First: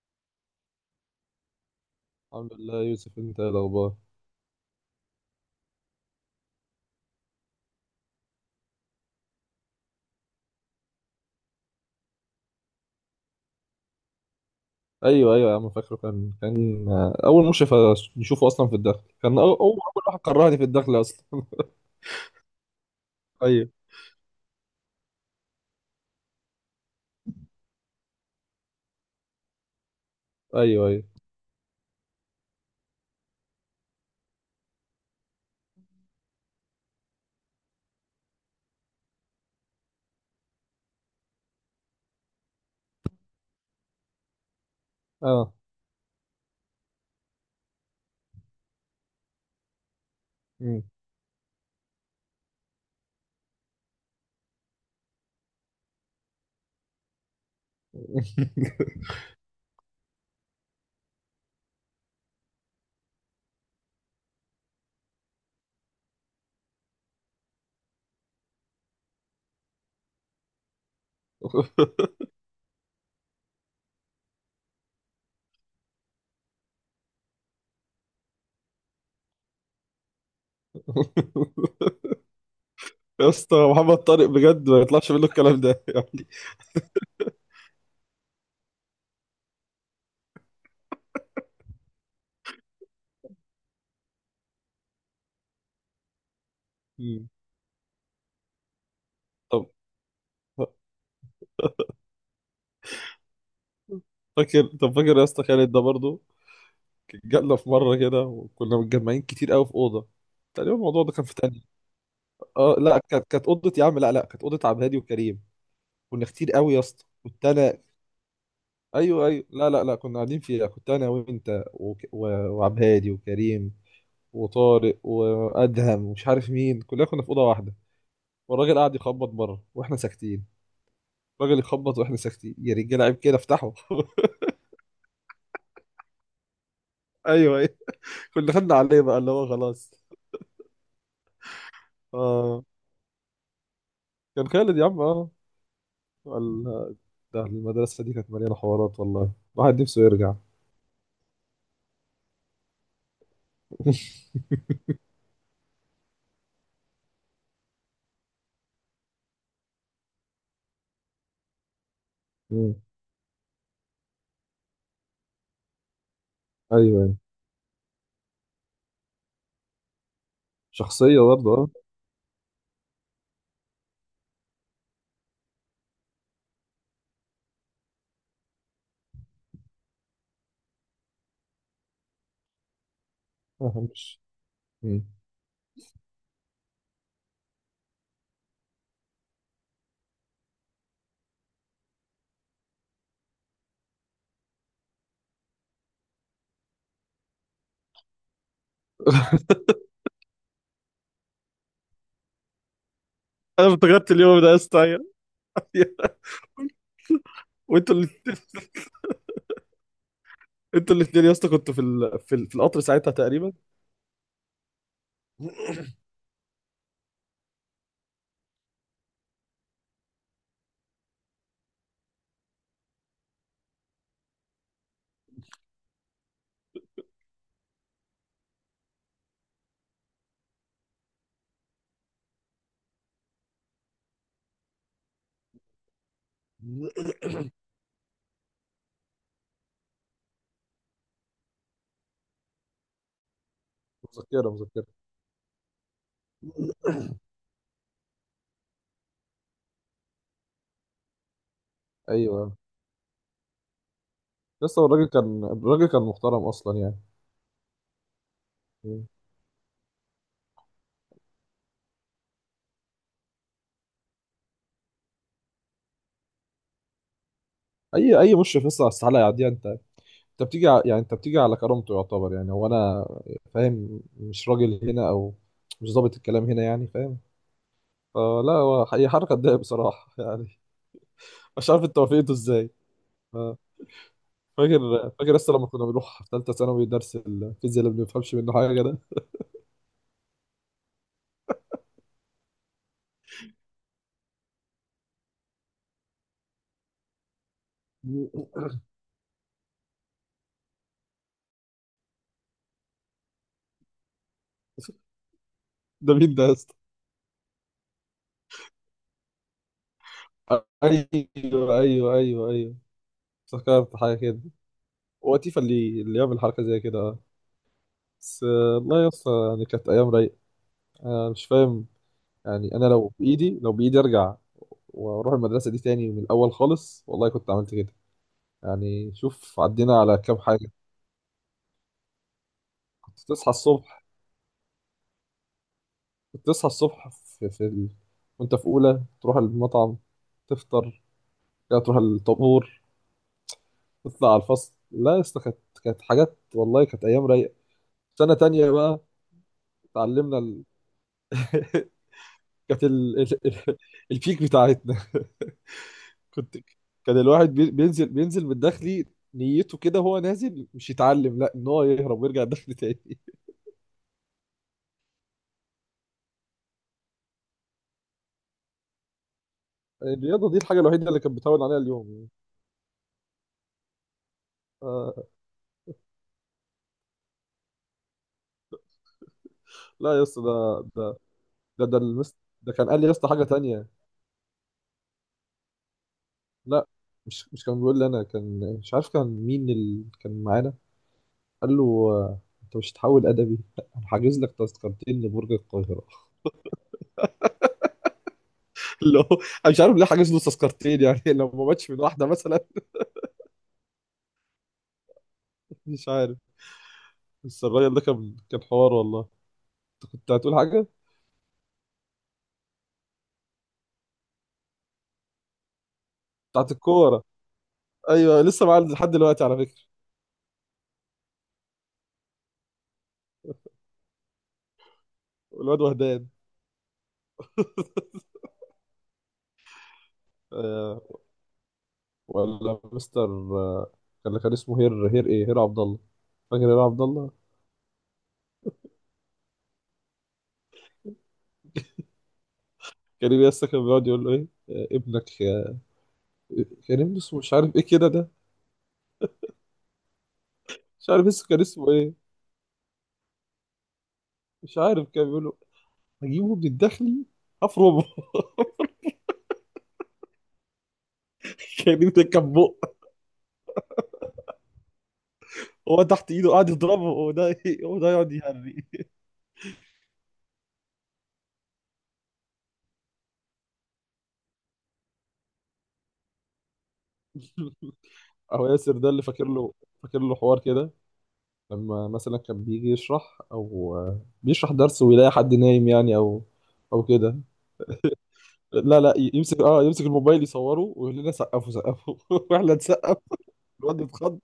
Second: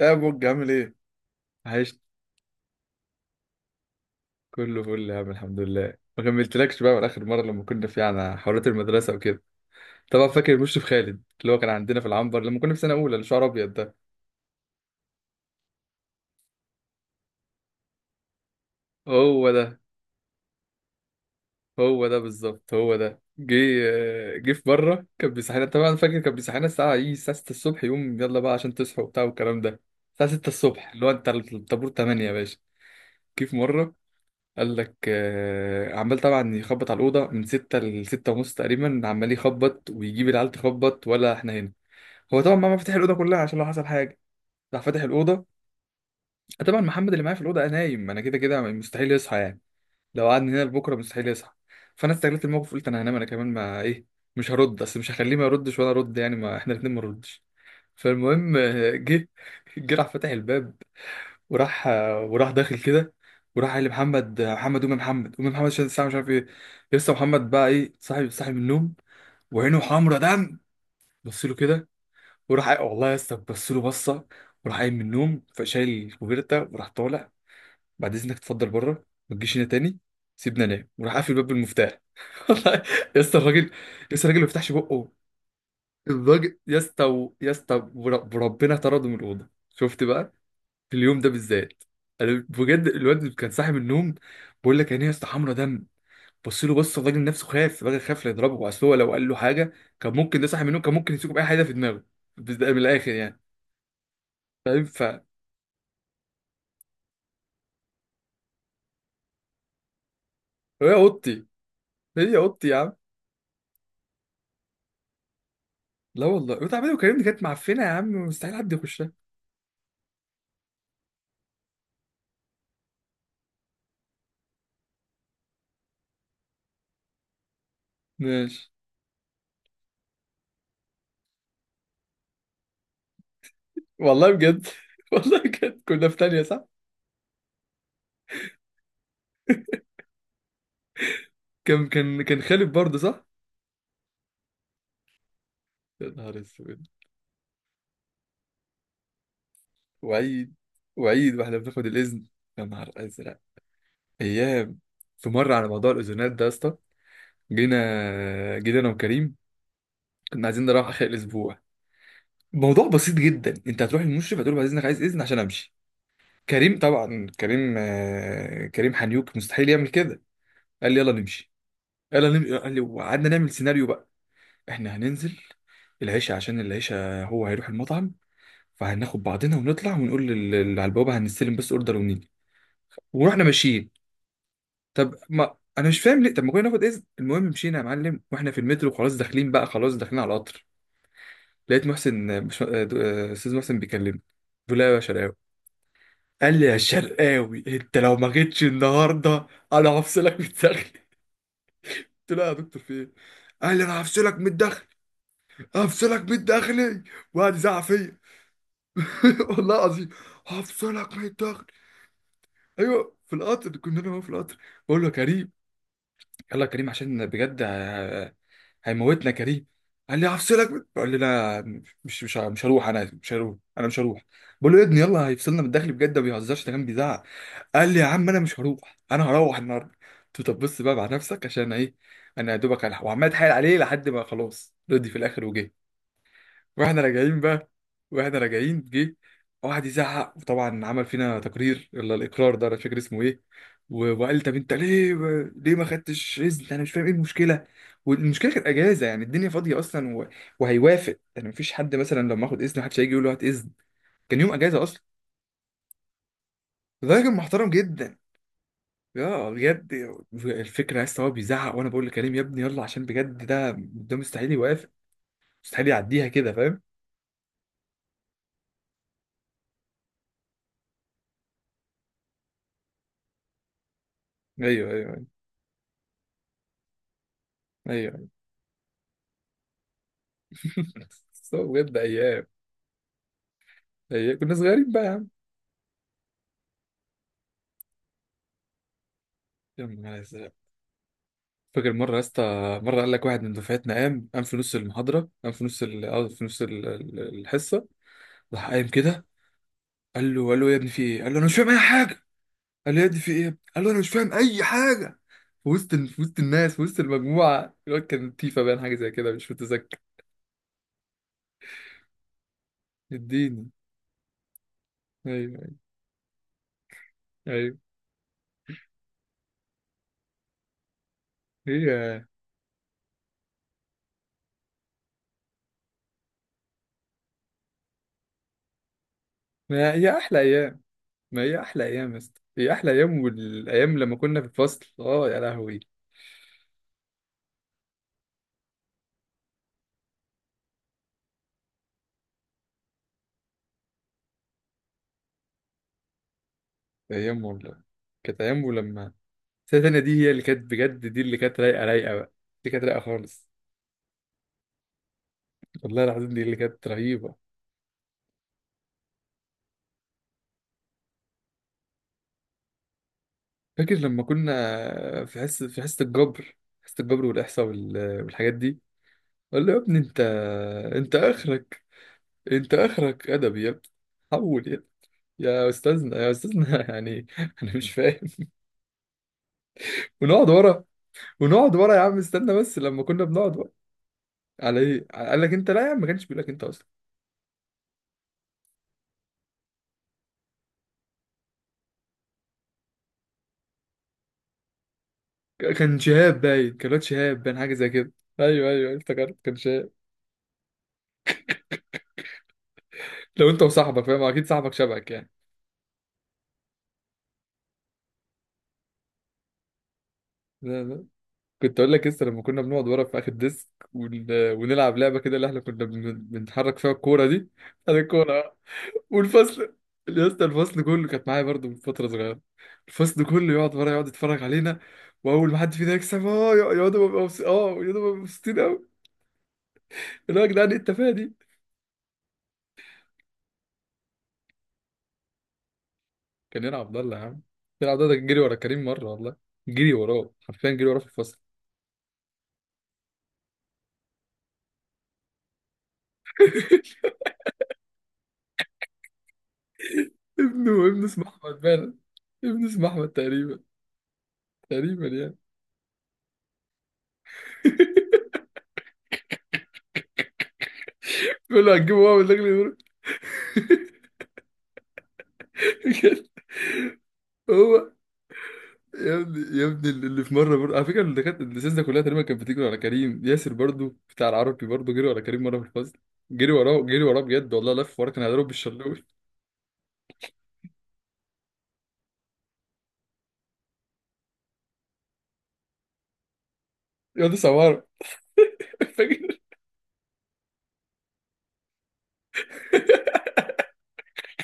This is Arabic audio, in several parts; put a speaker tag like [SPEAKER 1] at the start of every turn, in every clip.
[SPEAKER 1] يا بوج، عامل ايه؟ عايش،
[SPEAKER 2] الحمد لله يوسف، انت ايه الاخبار؟
[SPEAKER 1] كله فل يا عم الحمد لله. ما كملتلكش بقى من اخر مره لما كنا على حوارات المدرسه وكده. طبعا فاكر المشرف خالد اللي هو كان عندنا في العنبر لما كنا في سنه اولى، اللي شعره ابيض ده.
[SPEAKER 2] ايوه ايوه يا عم، فاكره كان اول مشرف نشوفه اصلا في الدخل، كان
[SPEAKER 1] هو
[SPEAKER 2] اول
[SPEAKER 1] ده،
[SPEAKER 2] واحد كرهني في الدخل اصلا.
[SPEAKER 1] هو ده بالظبط، هو ده. جه
[SPEAKER 2] ايوه،
[SPEAKER 1] جه في مره كان بيصحينا، طبعا فاكر، كان بيصحينا الساعه ايه، الساعه 6 الصبح، يقوم يلا بقى عشان تصحوا وبتاع والكلام ده. الساعه 6
[SPEAKER 2] ايوه،
[SPEAKER 1] الصبح،
[SPEAKER 2] ايوه،
[SPEAKER 1] اللي هو انت الطابور 8 يا باشا. كيف مره؟ قال لك عمال، طبعا يخبط على الأوضة من ستة لستة ونص تقريبا، عمال يخبط ويجيب العيال تخبط ولا احنا هنا. هو طبعا ما فتح الأوضة كلها عشان لو حصل حاجة، راح فاتح الأوضة.
[SPEAKER 2] اه.
[SPEAKER 1] طبعا محمد اللي معايا في الأوضة نايم، أنا كده كده مستحيل يصحى يعني، لو قعدنا هنا
[SPEAKER 2] مم.
[SPEAKER 1] لبكرة مستحيل يصحى. فأنا استغلت الموقف، قلت أنا هنام أنا كمان ما إيه، مش هرد، أصل مش هخليه ما يردش وأنا أرد، يعني ما احنا الاتنين ما نردش. فالمهم جه، جه راح فاتح الباب، وراح داخل كده، وراح قال لمحمد: محمد قوم يا محمد، قوم يا محمد، عشان الساعه مش عارف ايه. لسه محمد بقى ايه، صاحي صاحي من النوم، وعينه حمرا دم، بص له كده، وراح والله يا اسطى بص له بصه، وراح قايم من النوم، فشايل الكوفيرتا وراح طالع: بعد اذنك اتفضل بره، ما تجيش هنا تاني. سيبنا نام وراح قافل الباب بالمفتاح والله يا
[SPEAKER 2] يا
[SPEAKER 1] اسطى
[SPEAKER 2] اسطى،
[SPEAKER 1] الراجل.
[SPEAKER 2] محمد طارق
[SPEAKER 1] لسه الراجل ما
[SPEAKER 2] بجد
[SPEAKER 1] فتحش
[SPEAKER 2] ما
[SPEAKER 1] بقه،
[SPEAKER 2] يطلعش منه الكلام ده يعني.
[SPEAKER 1] الراجل يا اسطى يا اسطى وربنا طرده من الاوضه. شفت بقى في اليوم ده بالذات، انا بجد الواد كان صاحي من النوم، بقول لك عينيه يا اسطى حمرا دم، بص له، بص الراجل
[SPEAKER 2] مم.
[SPEAKER 1] نفسه، خاف الراجل، خاف لا يضربه، اصل هو لو قال له
[SPEAKER 2] طب
[SPEAKER 1] حاجه كان ممكن، ده صاحي من النوم كان ممكن يمسكه باي حاجه في دماغه. بس ده من الاخر يعني،
[SPEAKER 2] فاكر
[SPEAKER 1] فاهم؟
[SPEAKER 2] طب فاكر يا اسطى خالد ده برضه، جالنا في مره كده، وكنا متجمعين كتير قوي في اوضه. تقريبا
[SPEAKER 1] هي
[SPEAKER 2] الموضوع ده كان في
[SPEAKER 1] اوضتي،
[SPEAKER 2] تاني.
[SPEAKER 1] هي اوضتي يا
[SPEAKER 2] اه
[SPEAKER 1] عم.
[SPEAKER 2] لا، كانت اوضه يا عم. لا، لا، كانت اوضه عبد الهادي وكريم. كنا
[SPEAKER 1] لا
[SPEAKER 2] كتير
[SPEAKER 1] والله وانت
[SPEAKER 2] قوي يا
[SPEAKER 1] عمال
[SPEAKER 2] اسطى،
[SPEAKER 1] تكلمني، كانت
[SPEAKER 2] كنت انا.
[SPEAKER 1] معفنه يا عم، مستحيل حد يخشها.
[SPEAKER 2] ايوه ايوه، لا لا لا، كنا قاعدين فيها، كنت انا وانت وعبد هادي وكريم وطارق وادهم ومش عارف مين. كلنا كنا في اوضه واحده.
[SPEAKER 1] ماشي.
[SPEAKER 2] والراجل قاعد يخبط بره واحنا ساكتين. الراجل يخبط واحنا ساكتين، يا رجاله عيب كده، افتحوا.
[SPEAKER 1] والله بجد والله بجد كنا في تانية، صح.
[SPEAKER 2] ايوه ايوه، كنا خدنا عليه بقى اللي هو خلاص.
[SPEAKER 1] كان
[SPEAKER 2] اه،
[SPEAKER 1] خالد برضه، صح.
[SPEAKER 2] كان خالد يا عم، اه.
[SPEAKER 1] يا نهار اسود.
[SPEAKER 2] ال- ده المدرسه دي كانت مليانه حوارات، والله الواحد نفسه يرجع.
[SPEAKER 1] وعيد، وعيد واحنا بناخد الاذن. يا نهار ازرق. ايام. في مره على موضوع الاذونات ده يا اسطى، جينا انا وكريم، كنا عايزين نروح اخر الاسبوع.
[SPEAKER 2] مم.
[SPEAKER 1] موضوع بسيط جدا، انت هتروح للمشرف هتقول له بعد اذنك عايز اذن عشان امشي. كريم
[SPEAKER 2] ايوه ايوه،
[SPEAKER 1] طبعا، كريم كريم حنيوك مستحيل يعمل كده. قال لي يلا
[SPEAKER 2] شخصيه
[SPEAKER 1] نمشي،
[SPEAKER 2] برضه.
[SPEAKER 1] يلا نمشي قال لي، وقعدنا نعمل سيناريو بقى. احنا هننزل العشاء، عشان العشاء هو هيروح المطعم، فهناخد بعضنا ونطلع ونقول اللي على البوابه هنستلم بس اوردر ونيجي. ورحنا
[SPEAKER 2] اه،
[SPEAKER 1] ماشيين.
[SPEAKER 2] مش. مم.
[SPEAKER 1] طب ما انا مش فاهم ليه، طب ما كنا ناخد اذن. المهم مشينا يا معلم، واحنا في المترو خلاص داخلين بقى، خلاص داخلين على القطر، لقيت محسن مش... آه، دو- آه، استاذ محسن بيكلمني. بيقول لي: أيوة يا شرقاوي، قال لي يا شرقاوي انت لو ما جيتش النهارده انا هفصلك من الداخلي. قلت له يا دكتور في ايه؟
[SPEAKER 2] انا
[SPEAKER 1] قال لي انا
[SPEAKER 2] افتكرت
[SPEAKER 1] هفصلك
[SPEAKER 2] اليوم
[SPEAKER 1] من
[SPEAKER 2] ده يا اسطى.
[SPEAKER 1] الداخلي،
[SPEAKER 2] أيوة.
[SPEAKER 1] هفصلك من الداخلي، وقعد يزعق
[SPEAKER 2] وانتوا اللي...
[SPEAKER 1] فيا. والله العظيم،
[SPEAKER 2] انتوا
[SPEAKER 1] هفصلك من
[SPEAKER 2] الاثنين يا اسطى،
[SPEAKER 1] الداخلي.
[SPEAKER 2] كنتوا في القطر ساعتها
[SPEAKER 1] ايوه، في
[SPEAKER 2] تقريبا.
[SPEAKER 1] القطر كنا، انا وهو في القطر. بقول له يا كريم، يلا يا كريم عشان بجد هيموتنا يا كريم. قال لي هفصلك، بقول لي لا، مش هروح، انا مش هروح، انا مش هروح. بقول له يا ابني يلا، هيفصلنا من الداخل بجد، ما بيهزرش، ده كان بيزعق. قال لي يا عم انا مش هروح، انا هروح النهارده. قلت له طب بص بقى مع نفسك عشان ايه، انا يا دوبك هلحق. وعمال اتحايل عليه لحد ما خلاص رضي في الاخر وجه. واحنا راجعين بقى، واحنا راجعين جه واحد يزعق، وطبعا عمل فينا تقرير ولا الاقرار ده انا مش فاكر اسمه ايه. وقال
[SPEAKER 2] مذكرة
[SPEAKER 1] طب انت
[SPEAKER 2] مذكرة.
[SPEAKER 1] ليه، ليه ما خدتش اذن؟ انا مش فاهم ايه المشكله، والمشكله كانت اجازه، يعني الدنيا فاضيه اصلا، و... وهيوافق يعني، مفيش حد مثلا لما
[SPEAKER 2] ايوه،
[SPEAKER 1] اخد اذن محدش هيجي يقول له هات اذن. كان يوم اجازه
[SPEAKER 2] لسه
[SPEAKER 1] اصلا.
[SPEAKER 2] الراجل كان محترم اصلا يعني.
[SPEAKER 1] فده كان محترم جدا يا بجد. الفكره يا اسطى هو بيزعق وانا بقول لكريم يا ابني يلا، عشان بجد ده، ده مستحيل يوافق، مستحيل يعديها كده، فاهم.
[SPEAKER 2] اي مشرف لسه على السحالة يعديها انت؟ انت بتيجي ع- يعني انت بتيجي على كرامته، يعتبر يعني هو انا، فاهم؟ مش راجل
[SPEAKER 1] ايوه
[SPEAKER 2] هنا،
[SPEAKER 1] ايوه ايوه،
[SPEAKER 2] او مش ظابط الكلام هنا يعني، فاهم؟
[SPEAKER 1] أيوة.
[SPEAKER 2] فلا هو هي حركة تضايق بصراحة. يعني،
[SPEAKER 1] So
[SPEAKER 2] مش عارف
[SPEAKER 1] بجد
[SPEAKER 2] انت وافقته
[SPEAKER 1] ايام.
[SPEAKER 2] ازاي. ف-
[SPEAKER 1] إيه، كنا صغيرين
[SPEAKER 2] فاكر
[SPEAKER 1] بقى.
[SPEAKER 2] فاكر لسه لما كنا بنروح في ثالثة ثانوي درس الفيزياء اللي ما بنفهمش منه حاجة.
[SPEAKER 1] يا عم، يا نهار أزرق. فاكر مرة يا اسطى، مرة قال لك واحد من دفعتنا، قام في نص المحاضرة، قام في نص ال... آه، في نص الحصة، راح
[SPEAKER 2] ده
[SPEAKER 1] قايم كده، قال له، قال له يا ابني في ايه؟ قال له انا مش فاهم اي حاجة. قال له يا ابني في ايه؟ قال له انا مش فاهم اي حاجة. في
[SPEAKER 2] ده
[SPEAKER 1] في
[SPEAKER 2] مين
[SPEAKER 1] وسط
[SPEAKER 2] ده يا اسطى؟
[SPEAKER 1] الناس، في وسط المجموعة. الواد كان تيفا باين حاجة زي كده، مش متذكر.
[SPEAKER 2] ايوه ايوه ايوه ايوه،
[SPEAKER 1] اديني.
[SPEAKER 2] افتكرت حاجه كده. هو تيفا
[SPEAKER 1] ايوه
[SPEAKER 2] اللي يعمل حركه زي كده، اه.
[SPEAKER 1] ايوه.
[SPEAKER 2] بس والله يا اسطى يعني كانت ايام رايقه. انا مش فاهم.
[SPEAKER 1] هي،
[SPEAKER 2] يعني انا لو بايدي ارجع، واروح المدرسه دي تاني من الاول خالص، والله كنت عملت كده. يعني، شوف
[SPEAKER 1] ما
[SPEAKER 2] عدينا على
[SPEAKER 1] هي
[SPEAKER 2] كام
[SPEAKER 1] احلى
[SPEAKER 2] حاجه.
[SPEAKER 1] ايام، ما هي احلى ايام يا اسطى، هي احلى ايام،
[SPEAKER 2] كنت تصحى
[SPEAKER 1] والايام
[SPEAKER 2] الصبح
[SPEAKER 1] لما كنا في الفصل اه يا لهوي.
[SPEAKER 2] كنت تصحى الصبح. في, في ال... وانت في اولى تروح المطعم، تفطر، كده تروح الطابور، تطلع على الفصل. لا يا اسطى كانت، كانت حاجات والله، كانت ايام
[SPEAKER 1] ايام
[SPEAKER 2] رايقه.
[SPEAKER 1] والله.
[SPEAKER 2] سنة
[SPEAKER 1] كانت ايام.
[SPEAKER 2] تانية بقى،
[SPEAKER 1] ولما السنه التانيه دي، هي
[SPEAKER 2] اتعلمنا
[SPEAKER 1] اللي كانت بجد، دي اللي كانت رايقه، رايقه بقى، دي كانت
[SPEAKER 2] كانت
[SPEAKER 1] رايقه خالص.
[SPEAKER 2] البيك بتاعتنا.
[SPEAKER 1] والله العظيم دي اللي
[SPEAKER 2] كنت
[SPEAKER 1] كانت
[SPEAKER 2] كان
[SPEAKER 1] رهيبه.
[SPEAKER 2] الواحد بينزل من الداخلي، نيته كده هو نازل مش يتعلم، لا، ان هو يهرب ويرجع الداخل تاني.
[SPEAKER 1] فاكر لما كنا في حصه، الجبر، حصه الجبر والاحصاء والحاجات دي. قال له يا ابني انت،
[SPEAKER 2] الرياضة دي الحاجة الوحيدة اللي كانت بتعود عليها
[SPEAKER 1] اخرك،
[SPEAKER 2] اليوم يعني.
[SPEAKER 1] انت اخرك ادبي يا ابني، حول يا ابني.
[SPEAKER 2] آه
[SPEAKER 1] يا استاذنا، يا استاذنا يعني انا مش فاهم.
[SPEAKER 2] لا يا اسطى،
[SPEAKER 1] ونقعد ورا، ونقعد
[SPEAKER 2] ده
[SPEAKER 1] ورا
[SPEAKER 2] ده,
[SPEAKER 1] يا عم.
[SPEAKER 2] المس...
[SPEAKER 1] استنى
[SPEAKER 2] ده
[SPEAKER 1] بس،
[SPEAKER 2] كان قال
[SPEAKER 1] لما
[SPEAKER 2] لي يا
[SPEAKER 1] كنا
[SPEAKER 2] اسطى حاجة
[SPEAKER 1] بنقعد ورا،
[SPEAKER 2] تانية.
[SPEAKER 1] على ايه قال لك انت؟ لا يا عم ما كانش بيقول لك انت اصلا.
[SPEAKER 2] لا، مش كان بيقول لي انا، كان مش عارف كان مين اللي كان معانا. قال له: انت مش هتحول ادبي، لا، انا حاجز لك تذكرتين لبرج
[SPEAKER 1] كان
[SPEAKER 2] القاهرة.
[SPEAKER 1] شهاب باين، كان الواد شهاب باين حاجه زي كده. ايوه ايوه
[SPEAKER 2] اللي
[SPEAKER 1] افتكرت،
[SPEAKER 2] هو،
[SPEAKER 1] كان
[SPEAKER 2] انا مش
[SPEAKER 1] شهاب.
[SPEAKER 2] عارف ليه حاجز له تذكرتين يعني. لو ما ماتش من واحده مثلا.
[SPEAKER 1] لو انت وصاحبك، فاهم، اكيد صاحبك شبهك يعني.
[SPEAKER 2] مش عارف. بس الراجل ده كان حوار والله. كنت هتقول
[SPEAKER 1] لا
[SPEAKER 2] حاجه؟
[SPEAKER 1] لا، كنت اقول لك لسه، لما كنا بنقعد ورا في اخر ديسك ونلعب لعبه كده، اللي احنا كنا
[SPEAKER 2] بتاعت
[SPEAKER 1] بنتحرك فيها
[SPEAKER 2] الكوره.
[SPEAKER 1] الكوره دي. انا
[SPEAKER 2] ايوه،
[SPEAKER 1] الكوره.
[SPEAKER 2] لسه معاه لحد دلوقتي على
[SPEAKER 1] والفصل
[SPEAKER 2] فكره.
[SPEAKER 1] يا اسطى، الفصل كله كانت معايا برضه من فتره صغيره. الفصل كله يقعد ورا، يقعد يتفرج علينا، واول ما حد
[SPEAKER 2] الواد
[SPEAKER 1] فينا يكسب
[SPEAKER 2] وهدان.
[SPEAKER 1] اه يقعدوا ببقى مبسوطين قوي. اللي هو يا جدعان ايه
[SPEAKER 2] آه،
[SPEAKER 1] التفاهه دي.
[SPEAKER 2] ولا مستر. آه، كان اسمه هير عبد الله. فاكر
[SPEAKER 1] كان
[SPEAKER 2] هير
[SPEAKER 1] يلعب عبد
[SPEAKER 2] عبد
[SPEAKER 1] الله يا عم،
[SPEAKER 2] الله؟
[SPEAKER 1] يلعب عبد الله. ده كان جري ورا كريم مرة والله، جري وراه حرفيا، جري وراه في الفصل.
[SPEAKER 2] كان لسه كان بيقعد يقول له ايه: ابنك. كان ابنه اسمه مش عارف ايه كده ده.
[SPEAKER 1] ابنه
[SPEAKER 2] مش عارف
[SPEAKER 1] اسمه
[SPEAKER 2] لسه
[SPEAKER 1] احمد
[SPEAKER 2] كان اسمه
[SPEAKER 1] باين،
[SPEAKER 2] ايه.
[SPEAKER 1] ابنه اسمه احمد تقريبا،
[SPEAKER 2] مش
[SPEAKER 1] تقريبا
[SPEAKER 2] عارف كان
[SPEAKER 1] يعني.
[SPEAKER 2] بيقول له: هجيبه من الداخلي، هفرمه.
[SPEAKER 1] بيقول له هتجيبه
[SPEAKER 2] كان
[SPEAKER 1] هو
[SPEAKER 2] ده
[SPEAKER 1] من داخل
[SPEAKER 2] كان
[SPEAKER 1] يضرب.
[SPEAKER 2] بق هو تحت ايده قاعد يضربه، وده،
[SPEAKER 1] هو
[SPEAKER 2] وده يقعد يهري.
[SPEAKER 1] يا ابني، يا ابني، اللي في مره برضه على فكره، اللي كانت اللي ده كلها تقريبا كانت بتجري ورا كريم. ياسر برضه، بتاع العربي برضه، جري ورا كريم مره في الفصل، جري وراه، جري وراه بجد والله، لف وراه كان هيضرب
[SPEAKER 2] اهو ياسر
[SPEAKER 1] بالشلوت.
[SPEAKER 2] ده اللي فاكر له، فاكر له حوار كده لما مثلا كان بيجي يشرح او بيشرح درس ويلاقي حد نايم يعني، او او
[SPEAKER 1] يا دي
[SPEAKER 2] كده.
[SPEAKER 1] سماره.
[SPEAKER 2] لا لا،
[SPEAKER 1] فاكر.
[SPEAKER 2] يمسك يمسك الموبايل يصوره ويقول لنا: سقفوا سقفوا. واحنا نسقف. الواد اتخض.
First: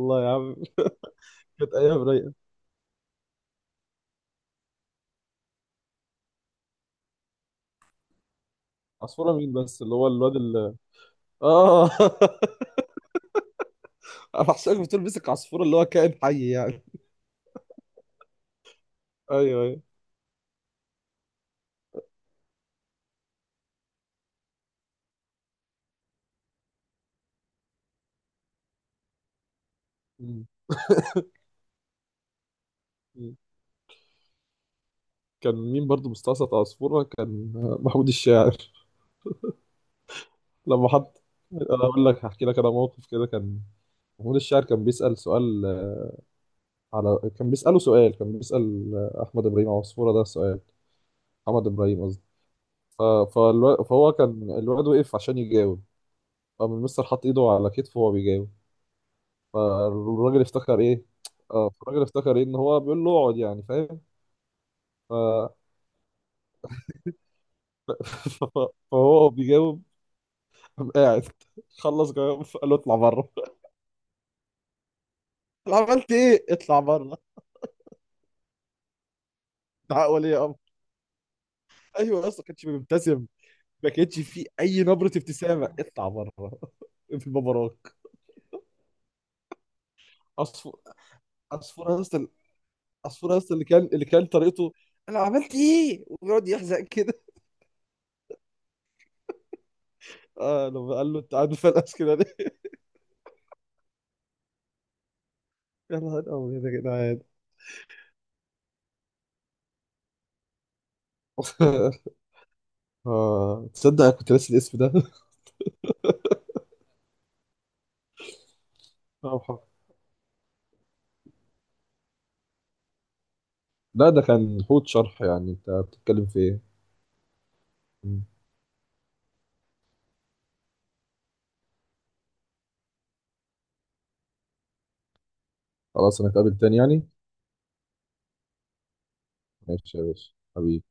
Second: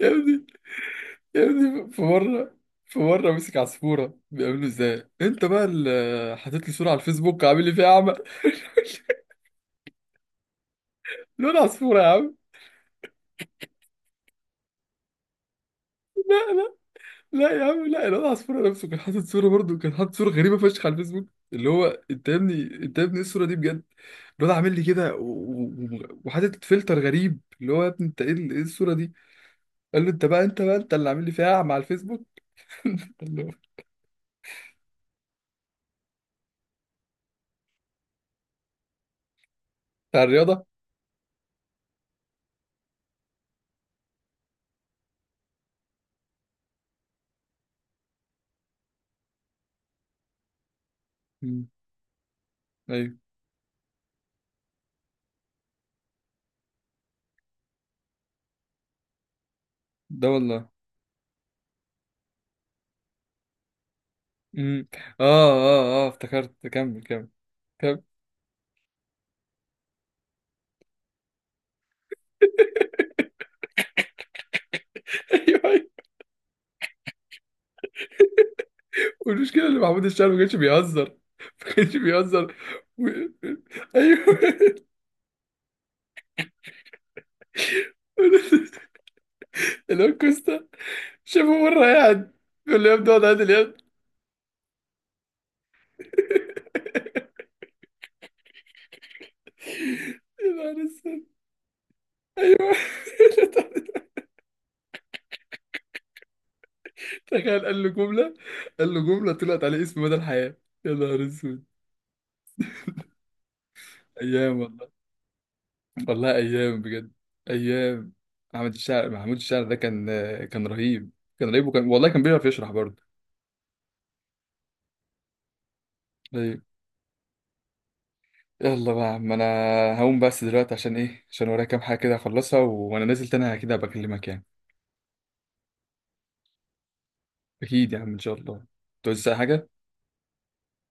[SPEAKER 1] يا
[SPEAKER 2] يا
[SPEAKER 1] ابني،
[SPEAKER 2] عم،
[SPEAKER 1] يا
[SPEAKER 2] كانت
[SPEAKER 1] ابني،
[SPEAKER 2] ايام رايقه.
[SPEAKER 1] في مرة مسك عصفورة، بيقابله ازاي؟ انت بقى اللي حاطط لي صورة على الفيسبوك، عامل لي فيها اعمى.
[SPEAKER 2] عصفوره مين بس، اللي هو الواد اللي...
[SPEAKER 1] لون
[SPEAKER 2] اه.
[SPEAKER 1] عصفورة يا عم.
[SPEAKER 2] انا حاسسك بتقول مسك عصفوره اللي هو كائن حي يعني.
[SPEAKER 1] لا يا عم، لا، الواد عصفورة نفسه كان حاطط صورة،
[SPEAKER 2] ايوه
[SPEAKER 1] برضه
[SPEAKER 2] ايوه.
[SPEAKER 1] كان حاطط صورة غريبة فشخ على الفيسبوك، اللي هو انت يا ابني، انت يا ابني ايه الصورة دي بجد؟ الواد عامل لي كده، وحاطط فلتر غريب، اللي هو يا ابني انت ايه ايه الصورة دي؟ قال له انت بقى،
[SPEAKER 2] م-
[SPEAKER 1] انت بقى انت اللي عامل لي فيها اعمى على الفيسبوك.
[SPEAKER 2] م.
[SPEAKER 1] قال له.
[SPEAKER 2] كان مين برضو مستعصي؟ عصفوره كان محمود الشاعر.
[SPEAKER 1] بتاع الرياضة.
[SPEAKER 2] لما حط، انا اقول لك، هحكي لك انا موقف كده، كان محمود الشاعر كان بيسأل سؤال. كان بيسأله سؤال، كان بيسأل احمد ابراهيم عصفورة ده سؤال. محمد
[SPEAKER 1] مم.
[SPEAKER 2] ابراهيم قصدي.
[SPEAKER 1] ايوه،
[SPEAKER 2] فهو كان، الواد وقف عشان يجاوب، قام المستر حط ايده على كتفه وهو بيجاوب.
[SPEAKER 1] ده
[SPEAKER 2] فالراجل
[SPEAKER 1] والله.
[SPEAKER 2] افتكر ايه؟ اه، الراجل افتكر ايه، ان هو بيقول له اقعد يعني، فاهم؟
[SPEAKER 1] مم.
[SPEAKER 2] ف...
[SPEAKER 1] اه، اه افتكرت، كمل كمل.
[SPEAKER 2] فهو بيجاوب، قام قاعد، خلص جواب، قال له: اطلع بره.
[SPEAKER 1] ايوه أيوة.
[SPEAKER 2] عملت ايه؟ اطلع بره.
[SPEAKER 1] والمشكله ان محمود
[SPEAKER 2] ده
[SPEAKER 1] الشاعر
[SPEAKER 2] ولي
[SPEAKER 1] ما كانش
[SPEAKER 2] امر.
[SPEAKER 1] بيهزر، ما كانش
[SPEAKER 2] ايوه يا اسطى،
[SPEAKER 1] بيهزر.
[SPEAKER 2] كانش
[SPEAKER 1] و...
[SPEAKER 2] بيبتسم، ما كانتش في اي
[SPEAKER 1] ايوه.
[SPEAKER 2] نبره ابتسامه. اطلع بره. في بابراك.
[SPEAKER 1] اللي هو كوستا
[SPEAKER 2] عصفور،
[SPEAKER 1] شافه مره
[SPEAKER 2] عصفور يا اسطى.
[SPEAKER 1] قاعد، بيقول له يا ابني اقعد
[SPEAKER 2] عصفور يا
[SPEAKER 1] عادل
[SPEAKER 2] اسطى اللي
[SPEAKER 1] اليد.
[SPEAKER 2] كان اللي كان طريقته، انا عملت ايه، وبيقعد يحزق كده.
[SPEAKER 1] يا
[SPEAKER 2] اه،
[SPEAKER 1] نهار
[SPEAKER 2] لما قال له:
[SPEAKER 1] اسود.
[SPEAKER 2] انت عامل فلقس كده ليه؟
[SPEAKER 1] ايوه.
[SPEAKER 2] يا نهار ابيض يا جدعان.
[SPEAKER 1] تخيل قال له جمله، قال له جمله طلعت عليه اسم مدى الحياه. يا نهار اسود.
[SPEAKER 2] اه، تصدق؟ أنا كنت ناسي
[SPEAKER 1] ايام
[SPEAKER 2] الاسم
[SPEAKER 1] والله،
[SPEAKER 2] ده.
[SPEAKER 1] والله ايام بجد، ايام. محمد الشاعر، محمود الشاعر
[SPEAKER 2] حق.
[SPEAKER 1] ده كان، كان رهيب، كان رهيب، وكان والله كان بيعرف يشرح برضه.
[SPEAKER 2] لا ده كان حوت شرح، يعني انت بتتكلم في ايه؟
[SPEAKER 1] طيب.
[SPEAKER 2] مم.
[SPEAKER 1] يلا بقى يا عم، انا هقوم بس دلوقتي عشان ايه، عشان ورايا كام حاجه كده اخلصها، وانا نازل تاني كده بكلمك يعني.
[SPEAKER 2] خلاص، انا اتقابل تاني يعني.
[SPEAKER 1] اكيد يا عم ان شاء الله. توزع حاجه.
[SPEAKER 2] ماشي يا باشا حبيبي.